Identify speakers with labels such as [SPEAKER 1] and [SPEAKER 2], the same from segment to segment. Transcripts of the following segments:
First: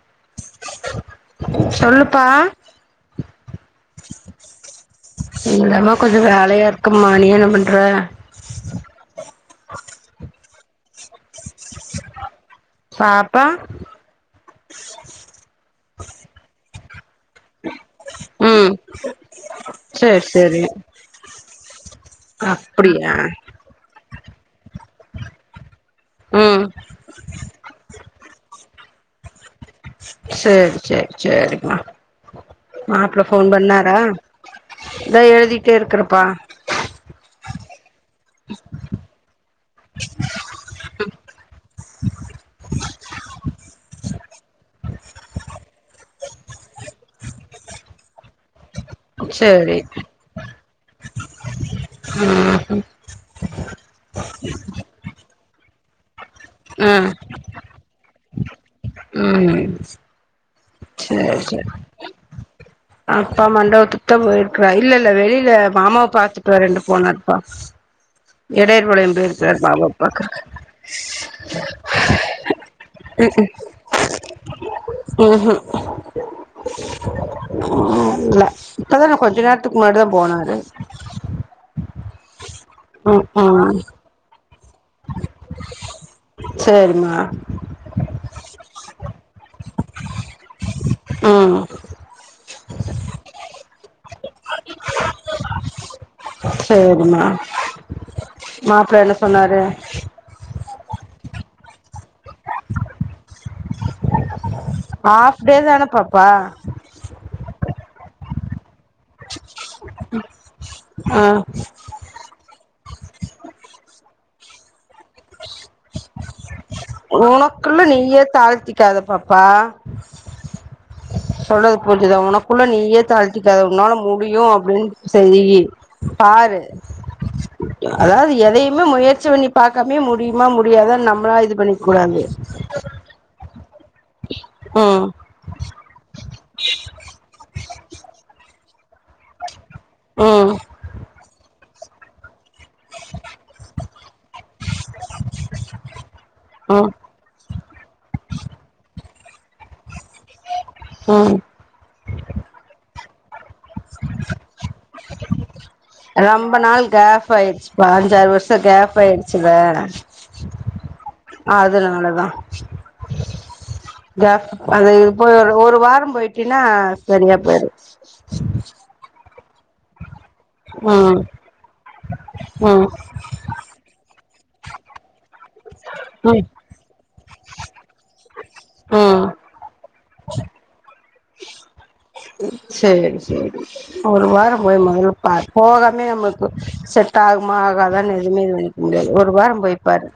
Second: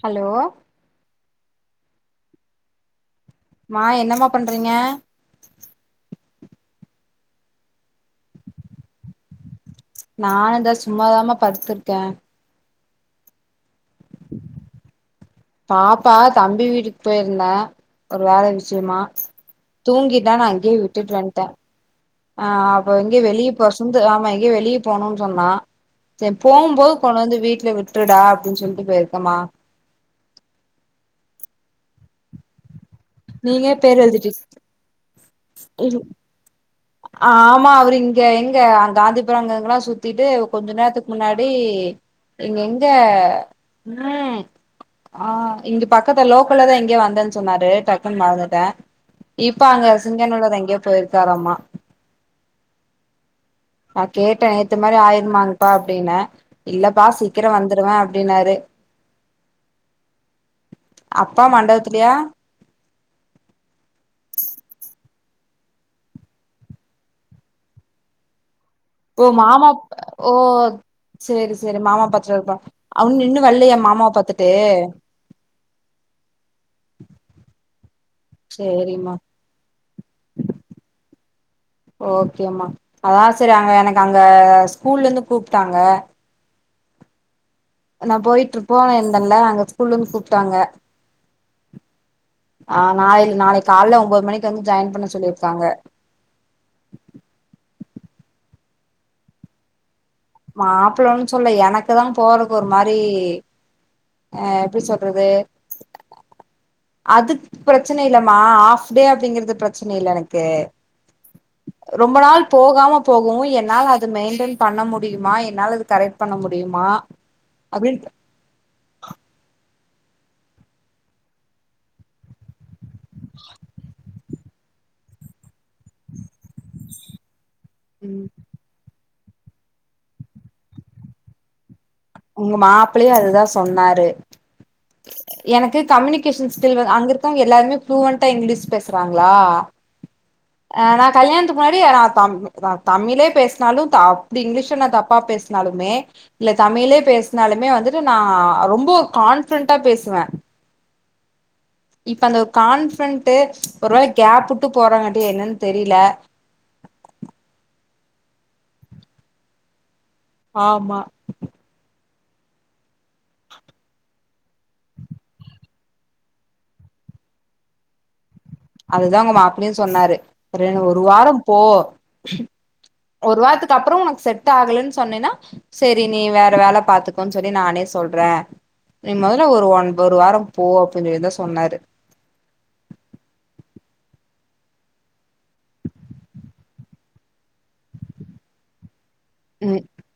[SPEAKER 1] Hello
[SPEAKER 2] சொல்லுப்பா
[SPEAKER 1] மா என்னம்மா பண்றீங்க
[SPEAKER 2] இது வேலையா இருக்கம்மா நீ என்ன பண்ற
[SPEAKER 1] நானு இதா சும்மாதாமா படுத்துருக்கே
[SPEAKER 2] பாப்பா
[SPEAKER 1] பாப்பா தம்பி வீட்டுக் போயிருந்தே ஒரு வேல
[SPEAKER 2] ம்
[SPEAKER 1] விஷயமா
[SPEAKER 2] சேரி
[SPEAKER 1] தூங்கிட்டா நா
[SPEAKER 2] சேரி
[SPEAKER 1] அங்கேயே விட்டுட்டு வந்துட்ட ஆ அப்போ
[SPEAKER 2] அப்டியா
[SPEAKER 1] இங்க வெளியே போசன்ன ஆமா எங்கயோ வெளியப் போகணுனு சொன்னா சேரி
[SPEAKER 2] ம்
[SPEAKER 1] போகும்போது கொண்டு வந்து வீட்டுல விட்டுடா அப்படின்னு சொல்லிட்டு போயிரு க்கம்மா
[SPEAKER 2] சேரி சேரி சேரிம்மா மாப்பிள போன்
[SPEAKER 1] நீங்க
[SPEAKER 2] பண்ணாரா
[SPEAKER 1] பேர் எழுதிட்டு
[SPEAKER 2] த எழு திக்கிடே இருக்குறப்பா
[SPEAKER 1] ஆமா அவரு இங்க எங்க காந்திபுரம் அங்கங்கல்லாம் சுத்திட்டு கொஞ்ச நேரத்துக்கு முன்னாடி இங்க எங்க ம் ஆ இங்க பக்கத்து லோக்கல்ல தா எங்கயே வந்தேன்னு சொன்னாரு டக்குன்னு மறந்துட்ட இப்ப
[SPEAKER 2] சேரி
[SPEAKER 1] அங்க சிங்கனூல தா எங்கேயோ போயிருக்காரம்மா
[SPEAKER 2] ம்
[SPEAKER 1] நா கேட்டேன் ஏத்த மாதிரி ஆயிருமாங்க அப்டிடன இல்லப்பா
[SPEAKER 2] ம்
[SPEAKER 1] சீக்கிரம் வந்துருவேன் அப்படினாரு
[SPEAKER 2] ம் சேரி
[SPEAKER 1] அப்பா
[SPEAKER 2] சேரி
[SPEAKER 1] மண்டபத்துலயா
[SPEAKER 2] அப்பா மண்டாவ தத்தா போயிருக்கறா இல்ல இல்ல வெளியில மாமாவ பாத்துட்டு வரேன்ண்டு போனாருப்பா இடைய புழைய
[SPEAKER 1] ஓ
[SPEAKER 2] போஇருக்கிறார்
[SPEAKER 1] மாமா
[SPEAKER 2] பாபா
[SPEAKER 1] ஓ
[SPEAKER 2] பாக்குறக்க
[SPEAKER 1] சேரி சேரி மாமா பாத்துட்டு இருப்பா அவனு நின்னு வல்லையா மாமாவ பாத்துட்டு
[SPEAKER 2] உம் உம் உம் [inaudible] ஆ இல்ல
[SPEAKER 1] சேரிம்மா
[SPEAKER 2] இப்பதான கொஞ்ச நேரத்துக்கு முன்னாடி தான் போனாரு
[SPEAKER 1] ஓகேம்மா
[SPEAKER 2] ம்
[SPEAKER 1] அதான் சேரி அங்க
[SPEAKER 2] ம்
[SPEAKER 1] எனக்கு அங்க ஸ்கூல்ல இருந்து கூப்பிட்டாங்க
[SPEAKER 2] சேரிமா
[SPEAKER 1] நா போயிட்டு இருப்போன் இந்தன்ல அங்க ஸ்கூல்ல இருந்து கூப்பிட்டாங்க
[SPEAKER 2] ம்
[SPEAKER 1] ஆஹ் நாளை நாளை காலல ஒன்பது மணிக்கு வந்து ஜாயின் பண்ண சொல்லியிருக்காங்க
[SPEAKER 2] மாப்பிள்ள என்ன சொன்னாரு [inaudible]
[SPEAKER 1] மாப்பிளம்ன்னனு சொல்ல எனக்கு தா போறக்கு ஒரு மாதிரி எப்படி சொல்றது
[SPEAKER 2] ஆஃப் டே தான பாப்பா
[SPEAKER 1] அதுக்கு பிரச்சனை இல்ல மா ஹாஃப் டே அப்படிங்கிறது பிரச்சனை இல் எனக்கு
[SPEAKER 2] ஆ
[SPEAKER 1] ரொம்ப நாள் போகாம போகும் என்னால் அது மெயின்டென் பண்ண மு
[SPEAKER 2] உனக்குள்ள
[SPEAKER 1] அப்டின்
[SPEAKER 2] நீயே தாழ்த்திக்காத பாப்பா [inaudible] சொல்றது புரிஞ்சுதா உனக்குள்ள நீயே தழ்த்திக்காத உன்னாலும் முடியு அப்பிடின்னு செய்யி பாரு
[SPEAKER 1] ம்
[SPEAKER 2] அதாவ்து எதையுமே முயற் ற்சி பண்ணி பாக்காம்யே முடியுமா முடியாத நம்மளா இது பண்ணி
[SPEAKER 1] உங்க மாப்பிள்ளேயு அதுதா சொ ன்னார்
[SPEAKER 2] ம்
[SPEAKER 1] எனக்கு கம்யூனிகேஷன் ஸ்கில் அங்க இருக்கவ்ங்க எல்லாருமே ஃபூலுவென்டா இங்கிலீஷ் பேச்றாங்களா
[SPEAKER 2] ம்
[SPEAKER 1] ஆஹ் நா கல்யாண க்கு முன்னாடி ஏ தா தமிழே பேசுனாலு த அப்பிடி இங்கிலீஷ் நா தப்பா பேசுனாலுமே இல்ல
[SPEAKER 2] ம்
[SPEAKER 1] தமிழே பேசுனாலுமே வந்துட்டு நா ரொம்போ கான்பிடன்டா பேசுவே
[SPEAKER 2] ம்
[SPEAKER 1] இப்ப அந்த ஒரு கான்பிடன்ட்டு ஒருவேல கேப் விட்டு போறாங்காட்டியா என்னன் தெரியில.
[SPEAKER 2] ரொம்ப நாள் கேப் ஆயிடுச்சுப்பா அஞ்சாறு வருஷோ கேப் ஆயிடுச்சுல்ல.
[SPEAKER 1] ஆமா
[SPEAKER 2] அது நால தா தா அது போய் ஓ ஒரு வாரோ போயிட்டீன்னா செரியா போயிடு.
[SPEAKER 1] அப்டின் சொன்னாரு. க்றே ஒரு
[SPEAKER 2] ம்
[SPEAKER 1] வாரோ போ.
[SPEAKER 2] ம்
[SPEAKER 1] ஒரு வார்த்துக்கு அப்போறோ உனக்கு செட் செட் ஆகலன்னு சொன்னென்னா செரி நீ
[SPEAKER 2] ம்
[SPEAKER 1] வேற வேல பாத்துக்கோன் சொல்லி நானே சொல்ற நீ
[SPEAKER 2] ம்
[SPEAKER 1] மொதல்ல ஒரு ஒன்பொ ஒரு வாரோ போ அப்டின்னு தா சொ சொன்னாரு
[SPEAKER 2] செரி செரி ஒரு வாரோ போய் மொதல்ல பாரு போகாமே நம்மளுக்கு செட் ஆகுமா ஆகாதான்னு எதுமே இது நெனக்க முடியாது‌. ஒரு வாரோ
[SPEAKER 1] ம்
[SPEAKER 2] போய்ப்பாரு.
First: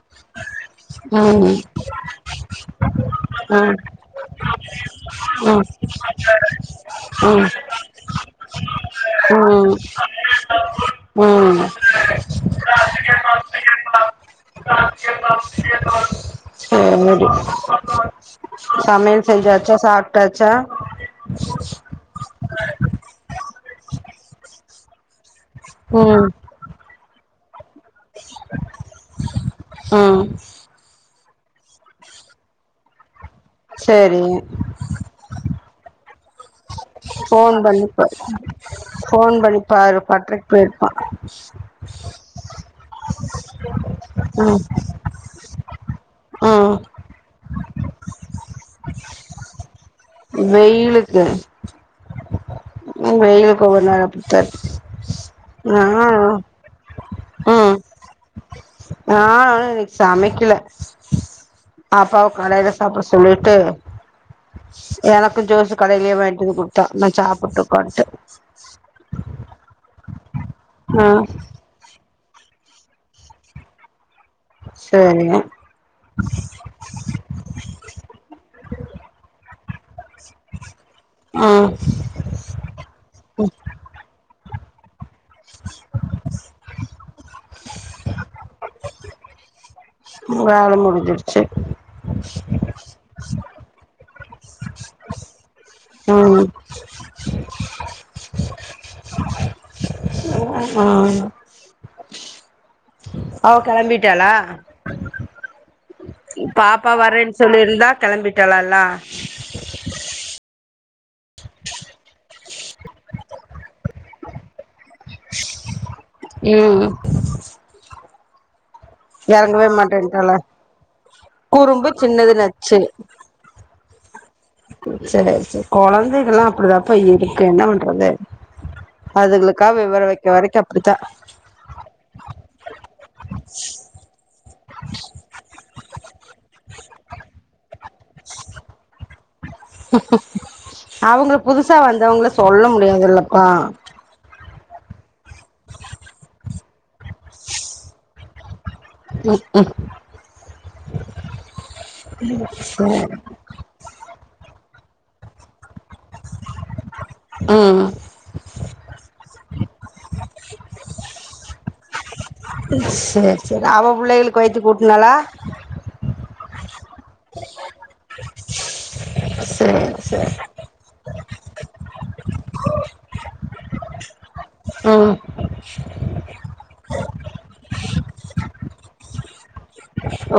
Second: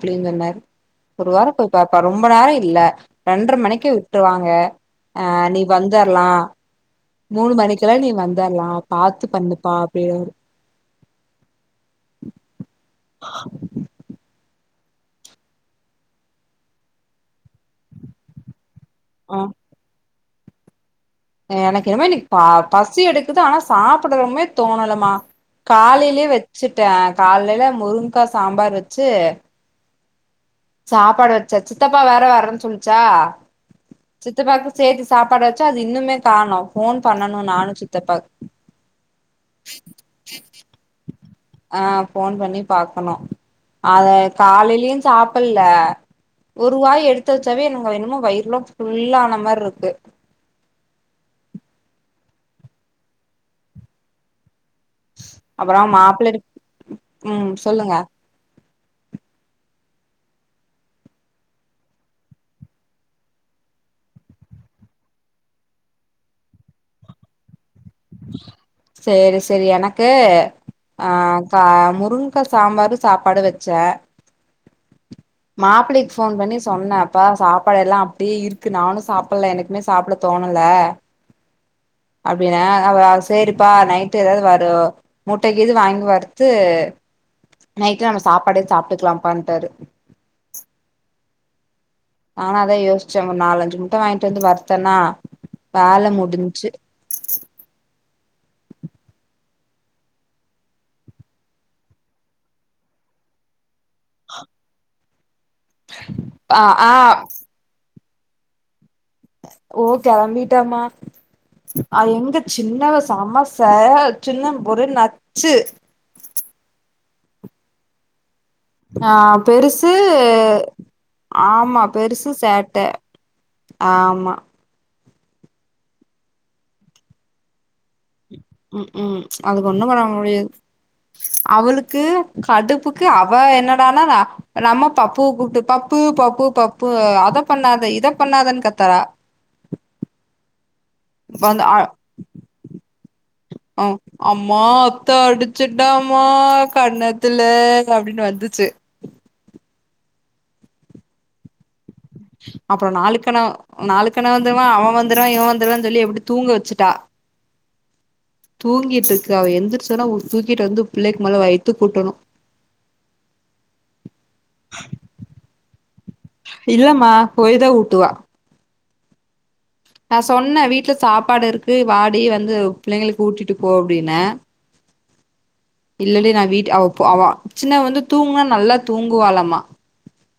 [SPEAKER 1] அப்பிடின் சொன்னாரு ஒரு வாரோ போய் பார்ப்பா ரொம்ப நேரோ இல்ல ரெண்ட்ர
[SPEAKER 2] ம்
[SPEAKER 1] மணிக்கு விட்ருவாங்க அ நீ
[SPEAKER 2] ம்
[SPEAKER 1] வந்தரலா.
[SPEAKER 2] ம்
[SPEAKER 1] மூணு மணிக்கெல்லா நீ வந்தர்லா பாத்து பண்ணுப்பா அப்பிடின்னாரு
[SPEAKER 2] ம் ம் ஆ ஓகே சமயல்
[SPEAKER 1] ஆ
[SPEAKER 2] செஞ்ச்சாச்சா சாப் டாச்சா
[SPEAKER 1] எனக்கு என்னமோ இன்னிக்கு ப பசி எடுக்குது ஆனா சாப்டவுமே தோணல மா
[SPEAKER 2] ம்
[SPEAKER 1] காலேல்யே வெச்சுட்டே. காலைல முருங் க்கா சாம்பார் வெச்சு
[SPEAKER 2] ஆஹ்
[SPEAKER 1] சாப்பாடு வச்ச சித்தப்பா வேற வரன்னு சொன்னுச்சா
[SPEAKER 2] சேரி
[SPEAKER 1] சித்தப்பாக்கு சேத்தி சாப்பாடு வச்சா அது இன்னுமே காணோ ஃபோன் பண்ணணு
[SPEAKER 2] ஃபோன்
[SPEAKER 1] நானு
[SPEAKER 2] பண்ணிப்ப
[SPEAKER 1] சித்தப்பாக்கு
[SPEAKER 2] ஃபோன் பண்ணிப்பாரு பட்டரைக்கு போயிருப்பா
[SPEAKER 1] ஆ ஃபோன் பண்ணி பாக்கணு
[SPEAKER 2] உம்
[SPEAKER 1] ல்ல ஒருவாய் எடுத்த வச்சாவே என்னு ஆ என்னமோ வயிற்லா ஃபுல்லான மார்ருக்கு
[SPEAKER 2] வெய்யிலுக்கு உம் வெய்யிலுக்கு ஒவ்வொரு நாள் அப்டிதா இருக்
[SPEAKER 1] அப்றோ மாப் [unintelligible] உம் சொல்லுங்க
[SPEAKER 2] ஆஹ் [unintelligible] சமைக்கல பாப்பாவா கடையில சாப்ட சொல்லிட்டு எனக்கு ஜோசு கடையிலயே வாங்கிட்டு வந்து குடுத்தா நா சாப்ட்டோ
[SPEAKER 1] சேரி சேரி எனக்கு
[SPEAKER 2] ம்
[SPEAKER 1] ஆஹ் கா முருங் க்க சாம்பாரு சாப்பாடு வெச்ச
[SPEAKER 2] சேரி
[SPEAKER 1] மாப்பிளைக்கு ஃபோன் பண்ணி சொன்ன அப்பா சாப்பாடெல்லா அப்டியே இருக்கு நானு சாப்ட்ல எனக்கு எதுமே சாப்ட தோணல
[SPEAKER 2] ஆஹ்
[SPEAKER 1] அப்டின்னா அவ சேரிப்பா நைட் ஏதாவது வருத் [inaudible] முட்ட கீது வாங்கி வறுத்து நைட்ல நம்ம சாப்பாடே சாப்ட்டுக்கிலாப்பாண்டாரு
[SPEAKER 2] வேல முடிஞ்சிருச்சு
[SPEAKER 1] நானு அதா யோச்சே ஒரு நாலஞ்சு முட்ட வாங்கிட்டு வந்து வருத்தன்னா வேல
[SPEAKER 2] ம்
[SPEAKER 1] முடிஞ்சு
[SPEAKER 2] ஆமா ஓக் கெளம்பிட்டாளா
[SPEAKER 1] ஆ
[SPEAKER 2] பாப்பா
[SPEAKER 1] ஆ
[SPEAKER 2] வரேன்னு சொல்லிருந்தா கெளம்பிட்டளால்லா
[SPEAKER 1] ஓ கெளம்பிட்டேம்மா அது எங்க சின்னவ செம சேட் சின்ன ஒரே நச்சு
[SPEAKER 2] உம்
[SPEAKER 1] ஆஹ் பெருசு
[SPEAKER 2] மாட்டேன்ட்டாளா
[SPEAKER 1] ஆமா
[SPEAKER 2] குறும்பு
[SPEAKER 1] பெருசு
[SPEAKER 2] சின்னது
[SPEAKER 1] சேட்ட ஆமா
[SPEAKER 2] சேரி செரி கொழந்தைகள்லா அப்டிதாப்பா இருக்கு என்ன பண்
[SPEAKER 1] உஹ்உம் அது ஒண்ணு பண்ண
[SPEAKER 2] விவர வைக்க
[SPEAKER 1] முடியாது
[SPEAKER 2] வரைக்கு அப்டித்தா
[SPEAKER 1] அவுளுக்கு கடுப்புக்கு அவ என்னடானா நம்ம பப்பு கூப்பிட்டு பப்பு பப்பு பப்பு அத பண்ணாத இ இத பண்ணாதன்னு கத்தரா
[SPEAKER 2] அவுங்கள புதுசா
[SPEAKER 1] அ
[SPEAKER 2] வந்தவுங்கள சொல்ல முடியாதுல்லப்பா
[SPEAKER 1] மா அத்த அடிச்சுட்டமா கன்னத்துல அப்டினு வந்துச்சு
[SPEAKER 2] ம் ம்
[SPEAKER 1] அப்பறோ நாலுக்கன நாலுக்கனவு வந்துமா அவே வந்துருவா இவ வந்துருவானு சொல்லி எப்டி தூங்க வச்சுட்டா
[SPEAKER 2] ம்
[SPEAKER 1] தூங்கிட்டு இருக்கு அவ எந்திரச்சோனவு தூக்கிட்டு வந்து பிள்ளைக்கு மொல வயித்துக் ஊட்டணு
[SPEAKER 2] செரி செரி அவ பிள்ளைகளுக்கு வயித்துக் ஊட்டுனாளா
[SPEAKER 1] இல்லம்மா போய்தா ஊட்டுவா
[SPEAKER 2] சரி
[SPEAKER 1] நா
[SPEAKER 2] சரி
[SPEAKER 1] சொன்னே வீட் வீட்ல சாப்பாடு இருக்கு வாடி வந்து பிள்ளைங்களுக்கு ஊட்டிட்டு போ அப்டினே
[SPEAKER 2] உம்
[SPEAKER 1] இல்லடி நா வீட்டு அவப்போ அவா சின்னவ வந்து தூங்குனா நல்லா தூங்குவாளாமா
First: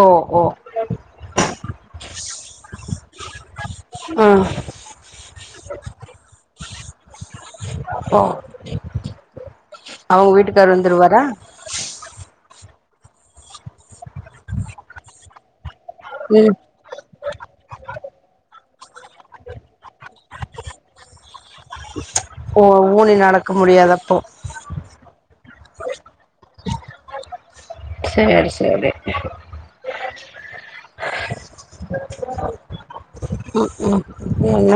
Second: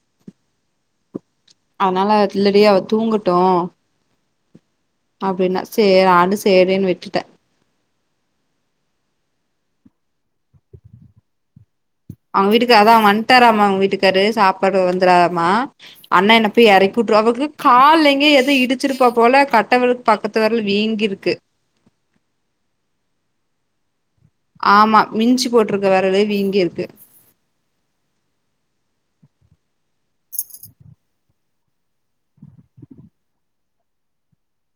[SPEAKER 2] ஓ ஓ
[SPEAKER 1] அதனால இல்லடி அவ தூங்கட்டு
[SPEAKER 2] உம்
[SPEAKER 1] அப்டினா சே நானு சேரேனு விட்டுட்டே
[SPEAKER 2] ஓ அவுங்க வீட்டுக்காரு வந்துருவாரா
[SPEAKER 1] அவுங்க வீட்டுக்கா அதா வந்ட்டாராமா அவுங்க வீட்டுக்காரு சாப்படு வந்துராரமா அண்ணா என்ன
[SPEAKER 2] ம்
[SPEAKER 1] போய் எறக்கிவுட்றுவாபு அவர்க்கு கால்ல எங்கயே எதோ இடிச் ச்சிருப்பா போல கட்டவெளுக்கு பக்கத்து வெரலு வீங்கிருக்கு
[SPEAKER 2] ஓ ஊனி நடக்க முடியாது அப்போ
[SPEAKER 1] ஆமா மிஞ்சு போட்டிருக்க வெரலு வீங்கீருக்கு
[SPEAKER 2] செரி செரி உம் உம் என்ன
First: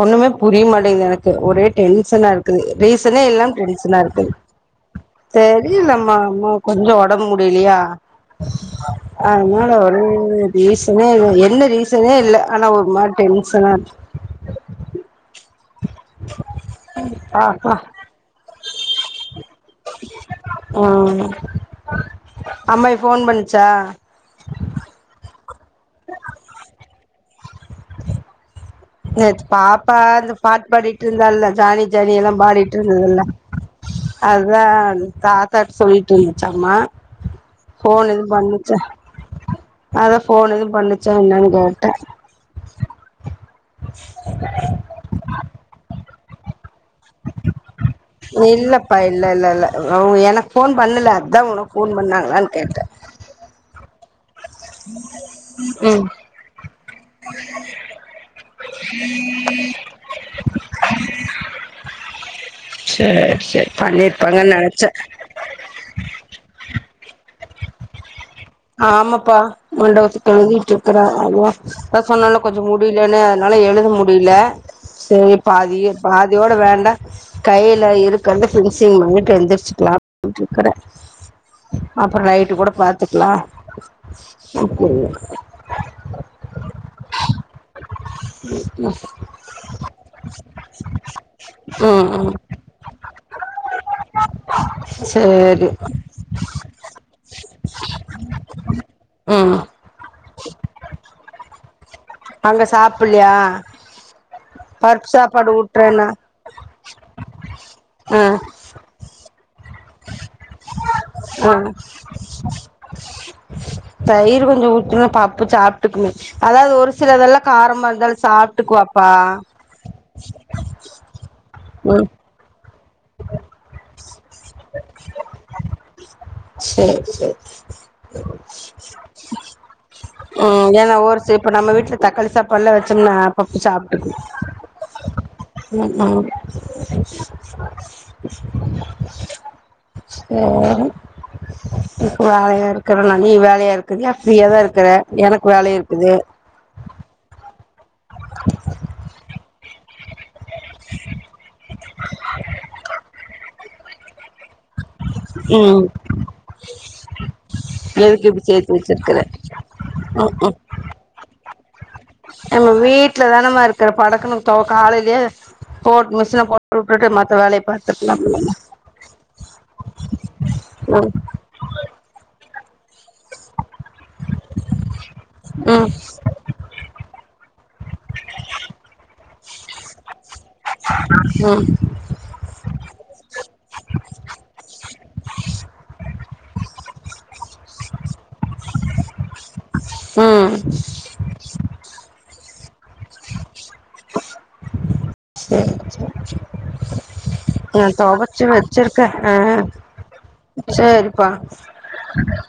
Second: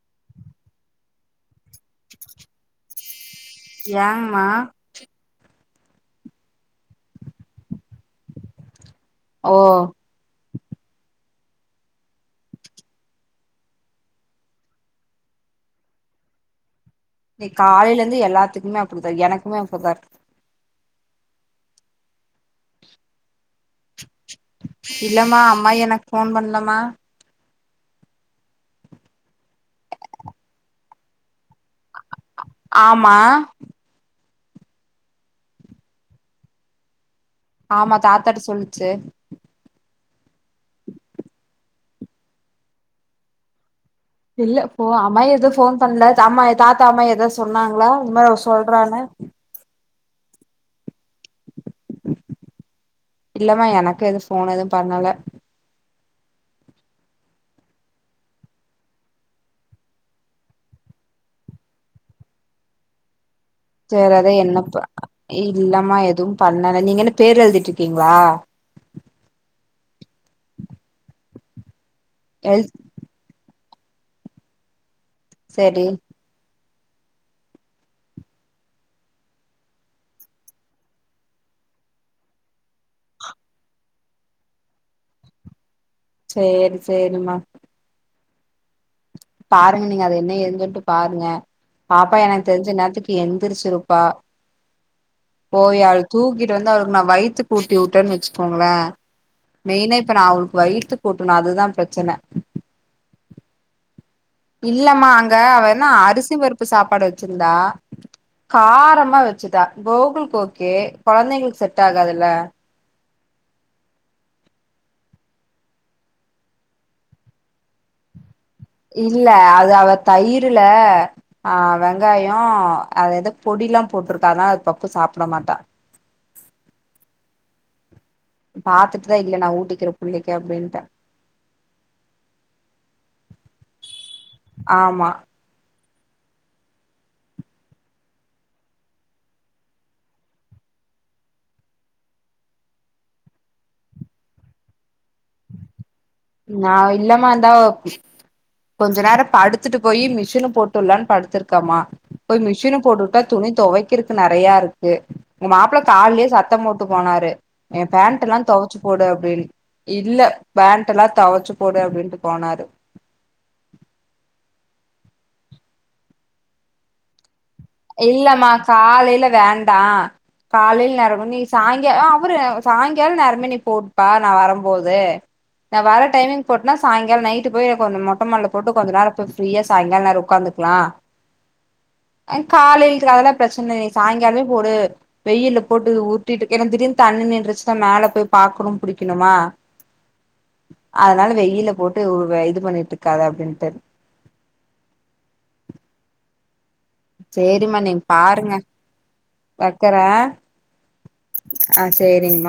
[SPEAKER 2] ஒண்ணுமே புரிய மாட்டேங்கது எனக்கு ஒரே டென்ஷனா இருக்குது ரீசனே இல்லாம்
[SPEAKER 1] ஏங்கமா
[SPEAKER 2] சேரி இல்லம்மா அம்மா கொஞ்சோ ஒடம்பு முடியிலீயா
[SPEAKER 1] ஓ
[SPEAKER 2] அதனால ஒரே ரீசனே இல் என்ன ரீசனே இல்ல ஆனா ஒரு மாரி டென்ஷனாருக்
[SPEAKER 1] நீ
[SPEAKER 2] பாக்லா
[SPEAKER 1] காலேல இருந்து எல்லாத்துக்குமே அப்டி தா எனக் குமே அப்டிதார்த்
[SPEAKER 2] அ அம்மா ஏ ஃபோன் பண் சா
[SPEAKER 1] மா எனக்கு போன் பண்ணலமா
[SPEAKER 2] நேத்து பாப்பா அந்து பாட்டு பாடிருந்தால்ல ஜானி
[SPEAKER 1] ஆமா
[SPEAKER 2] [unintelligible] அதுதான் தாத்தாிட்ட சொல்லிட்டு இருந்துச்சு ஆமா
[SPEAKER 1] ஆமா தாத்தாட்டு சொல்லுச்சு
[SPEAKER 2] அதான் போன் எதுவும் பண்ணிச்சா என்னன்னனு கேட்டேன்
[SPEAKER 1] இல்ல போ அம் எதவும் போன் பண்ணல [unintelligible] தாத்தா அம்மா எதது சொன்னாங்களா மாரி அவ
[SPEAKER 2] இல்லப்பா
[SPEAKER 1] சொல்றான்னு
[SPEAKER 2] இல்ல இல்ல இல்ல எனக்கு போன் பண்ணல அதான் உனக்கு போன் பண்ணாங்களான்னு கேட்டேன்
[SPEAKER 1] [unintelligible] போன எதுவும் பண்ணல
[SPEAKER 2] ம் [inaudible] [inaudible] [unintelligible]
[SPEAKER 1] ச்ற அ அத
[SPEAKER 2] பண்ணிருப்பாங்கன்னு
[SPEAKER 1] என்னப்ப
[SPEAKER 2] நெனச்சே
[SPEAKER 1] இல்லாம எதுவும் பண்ணல நீங்க என்ன பேர் எழுதி இருக்கீங்களா
[SPEAKER 2] ஆமாப்பா மண்டபத்துக்குழுங்கட்டு இருக்கறா அான் அதான் சொன்னேன் கொஞ்ச
[SPEAKER 1] எழு
[SPEAKER 2] முடியலன்னு என்னால எழுத முடியல சரி பாதி
[SPEAKER 1] சேரி
[SPEAKER 2] பாதியோட வேண்டாம் கையில இருக்றத ஃபினிசிங் பண்ணிட்டு எழுந்திரச்சுக்கலாம் அப்படிருக்கற அப்புறோ நைட்டு கூட பாத்துக்கலாம் [unintelligible]
[SPEAKER 1] ச்சேரி ச்சேரிம்மா
[SPEAKER 2] [unintelligible]
[SPEAKER 1] பாருங்க நீங்க அது ஏதுன்ட்டு பாருங்க
[SPEAKER 2] ம்
[SPEAKER 1] பாப்பா
[SPEAKER 2] ம்
[SPEAKER 1] எனக்கு தெரிஞ்ச நேத்துக்கு எந்திரிச்சுிருப்பா
[SPEAKER 2] சேரி
[SPEAKER 1] போய் அவள் தூக்கிட்டு வந்து அவளுக்கு நான் வயித்துக்கு உட்டி விட்டேன்னு வச்சுக்கோங்களேன்
[SPEAKER 2] ம்
[SPEAKER 1] மெயினா இப்ப நான் அவளுக்கு வயித்துக் கூட்டும் அதுதான் பிரச்சனை
[SPEAKER 2] அங்க சாப்பலையா
[SPEAKER 1] இல்லமா அங்கு அவ என்னா அரிசி பருப்பு சாப்பாடு வச்சிருந்தா
[SPEAKER 2] ஆ
[SPEAKER 1] காரமா வச்சிரு கோகுலுக்கு ஓகே
[SPEAKER 2] ஆ
[SPEAKER 1] குழந்தைங்களுக்கு செட் ஆகாதுல்ல
[SPEAKER 2] தயிர் கொஞ்சம் ஊட்டன்னா பப்பு சாப்பிட்டுக்குமே அதாவது ஒரு சில இதெல்லாம் காரமாக இருந்தாலும் சாப்பி
[SPEAKER 1] இல்ல அது அவ தய்ர்ல ஆஹ்
[SPEAKER 2] ம்
[SPEAKER 1] வெங்காயோ அது ஏதோ பொடில்லாம் போட்டிருக்க பானான் அது பப்பும் சாப்பிட மாட்ட நா ஊட்டிக்கிறே புள்ளைக்கு
[SPEAKER 2] உம்
[SPEAKER 1] அப்டின்ட்டே
[SPEAKER 2] ஏன்னா ஒரு இப்ப நம்ம வீட்டுல தக்காளி சாப்பாடுல்லாம் வச்சோம்னா அப்பப்பு சாப்பிட்டுக்கு
[SPEAKER 1] ஆமா
[SPEAKER 2] உம் உம் சேரி வேலையா இருக்கறே நா நீ வேலையா இருக்கயை ஃப்ரீய தா இருக்கற எனக்கு வேலையா இருக்கு
[SPEAKER 1] ந இல்லமா ந்தாவ் கொஞ்ச நேர படுத்துட்டு போய் மிஷின் போட்டுலான்னு படுத்துருக்காம்மா போய் மிஷின்போட்டுட்டா துணி துவைக்கிருக்கு நிறயே இருக்கு உங்க மாப்பிள்ள
[SPEAKER 2] ம்
[SPEAKER 1] காலலே சத்தம் போட்டு போனாரு ஏ
[SPEAKER 2] எதுக்கு
[SPEAKER 1] பேண்டல்லா
[SPEAKER 2] இப்டி சேத்து
[SPEAKER 1] தேவாச்சி போடு
[SPEAKER 2] வச்சிருக்கற
[SPEAKER 1] அப்படி இல்ல
[SPEAKER 2] ம் ம்
[SPEAKER 1] பேண் தவச்சு போடு அப்படின்னு
[SPEAKER 2] நம்ம வீடல தான நம்மா இருக்கற படக்குனு கால போ மிஷின போ விட்டுட்டு மத்த வேலைய பாத்துக்கலாம்ல
[SPEAKER 1] இல்லமா காலையில வேண்டா காலையில
[SPEAKER 2] ம்
[SPEAKER 1] நேரம நீ சாயங்கால ஆ அவுரு சாயங்கால நேரமே நீ போட்டுப்பா நா வரும்போது நா
[SPEAKER 2] ம்
[SPEAKER 1] வார டைமிங் போட்டனா சாயங்காலம் நைட்டு போய் என கொஞ்ச மொட்டைமல்ல போட்டு கெஞ்சா நேர ஃப்ரீயா சாயங்கால நேரம உக்காந்திகலா
[SPEAKER 2] உம்
[SPEAKER 1] காலையில இரு அதெல்லா பிரச்சனை நீ சாய்ங்காலமே போடு வெயில போட்டு ஊட்டிட்டுக்க ஏன்னா திடீனு தண்ணி நினன்றறுச்சுன்னா மேலே போய் பார்க்கணும் புடிக்கணுமா
[SPEAKER 2] உம்
[SPEAKER 1] அதனால வெயில்ல போட்டு இது பண்ணிட்டு இருக்காத அப்படின்ட்டு
[SPEAKER 2] என் தோபச்சு
[SPEAKER 1] பாருங்க
[SPEAKER 2] வச்சிருக்க ஆஹ
[SPEAKER 1] வைக்கறே
[SPEAKER 2] சரிப்பா
[SPEAKER 1] ஆ சேரிங்கம்மா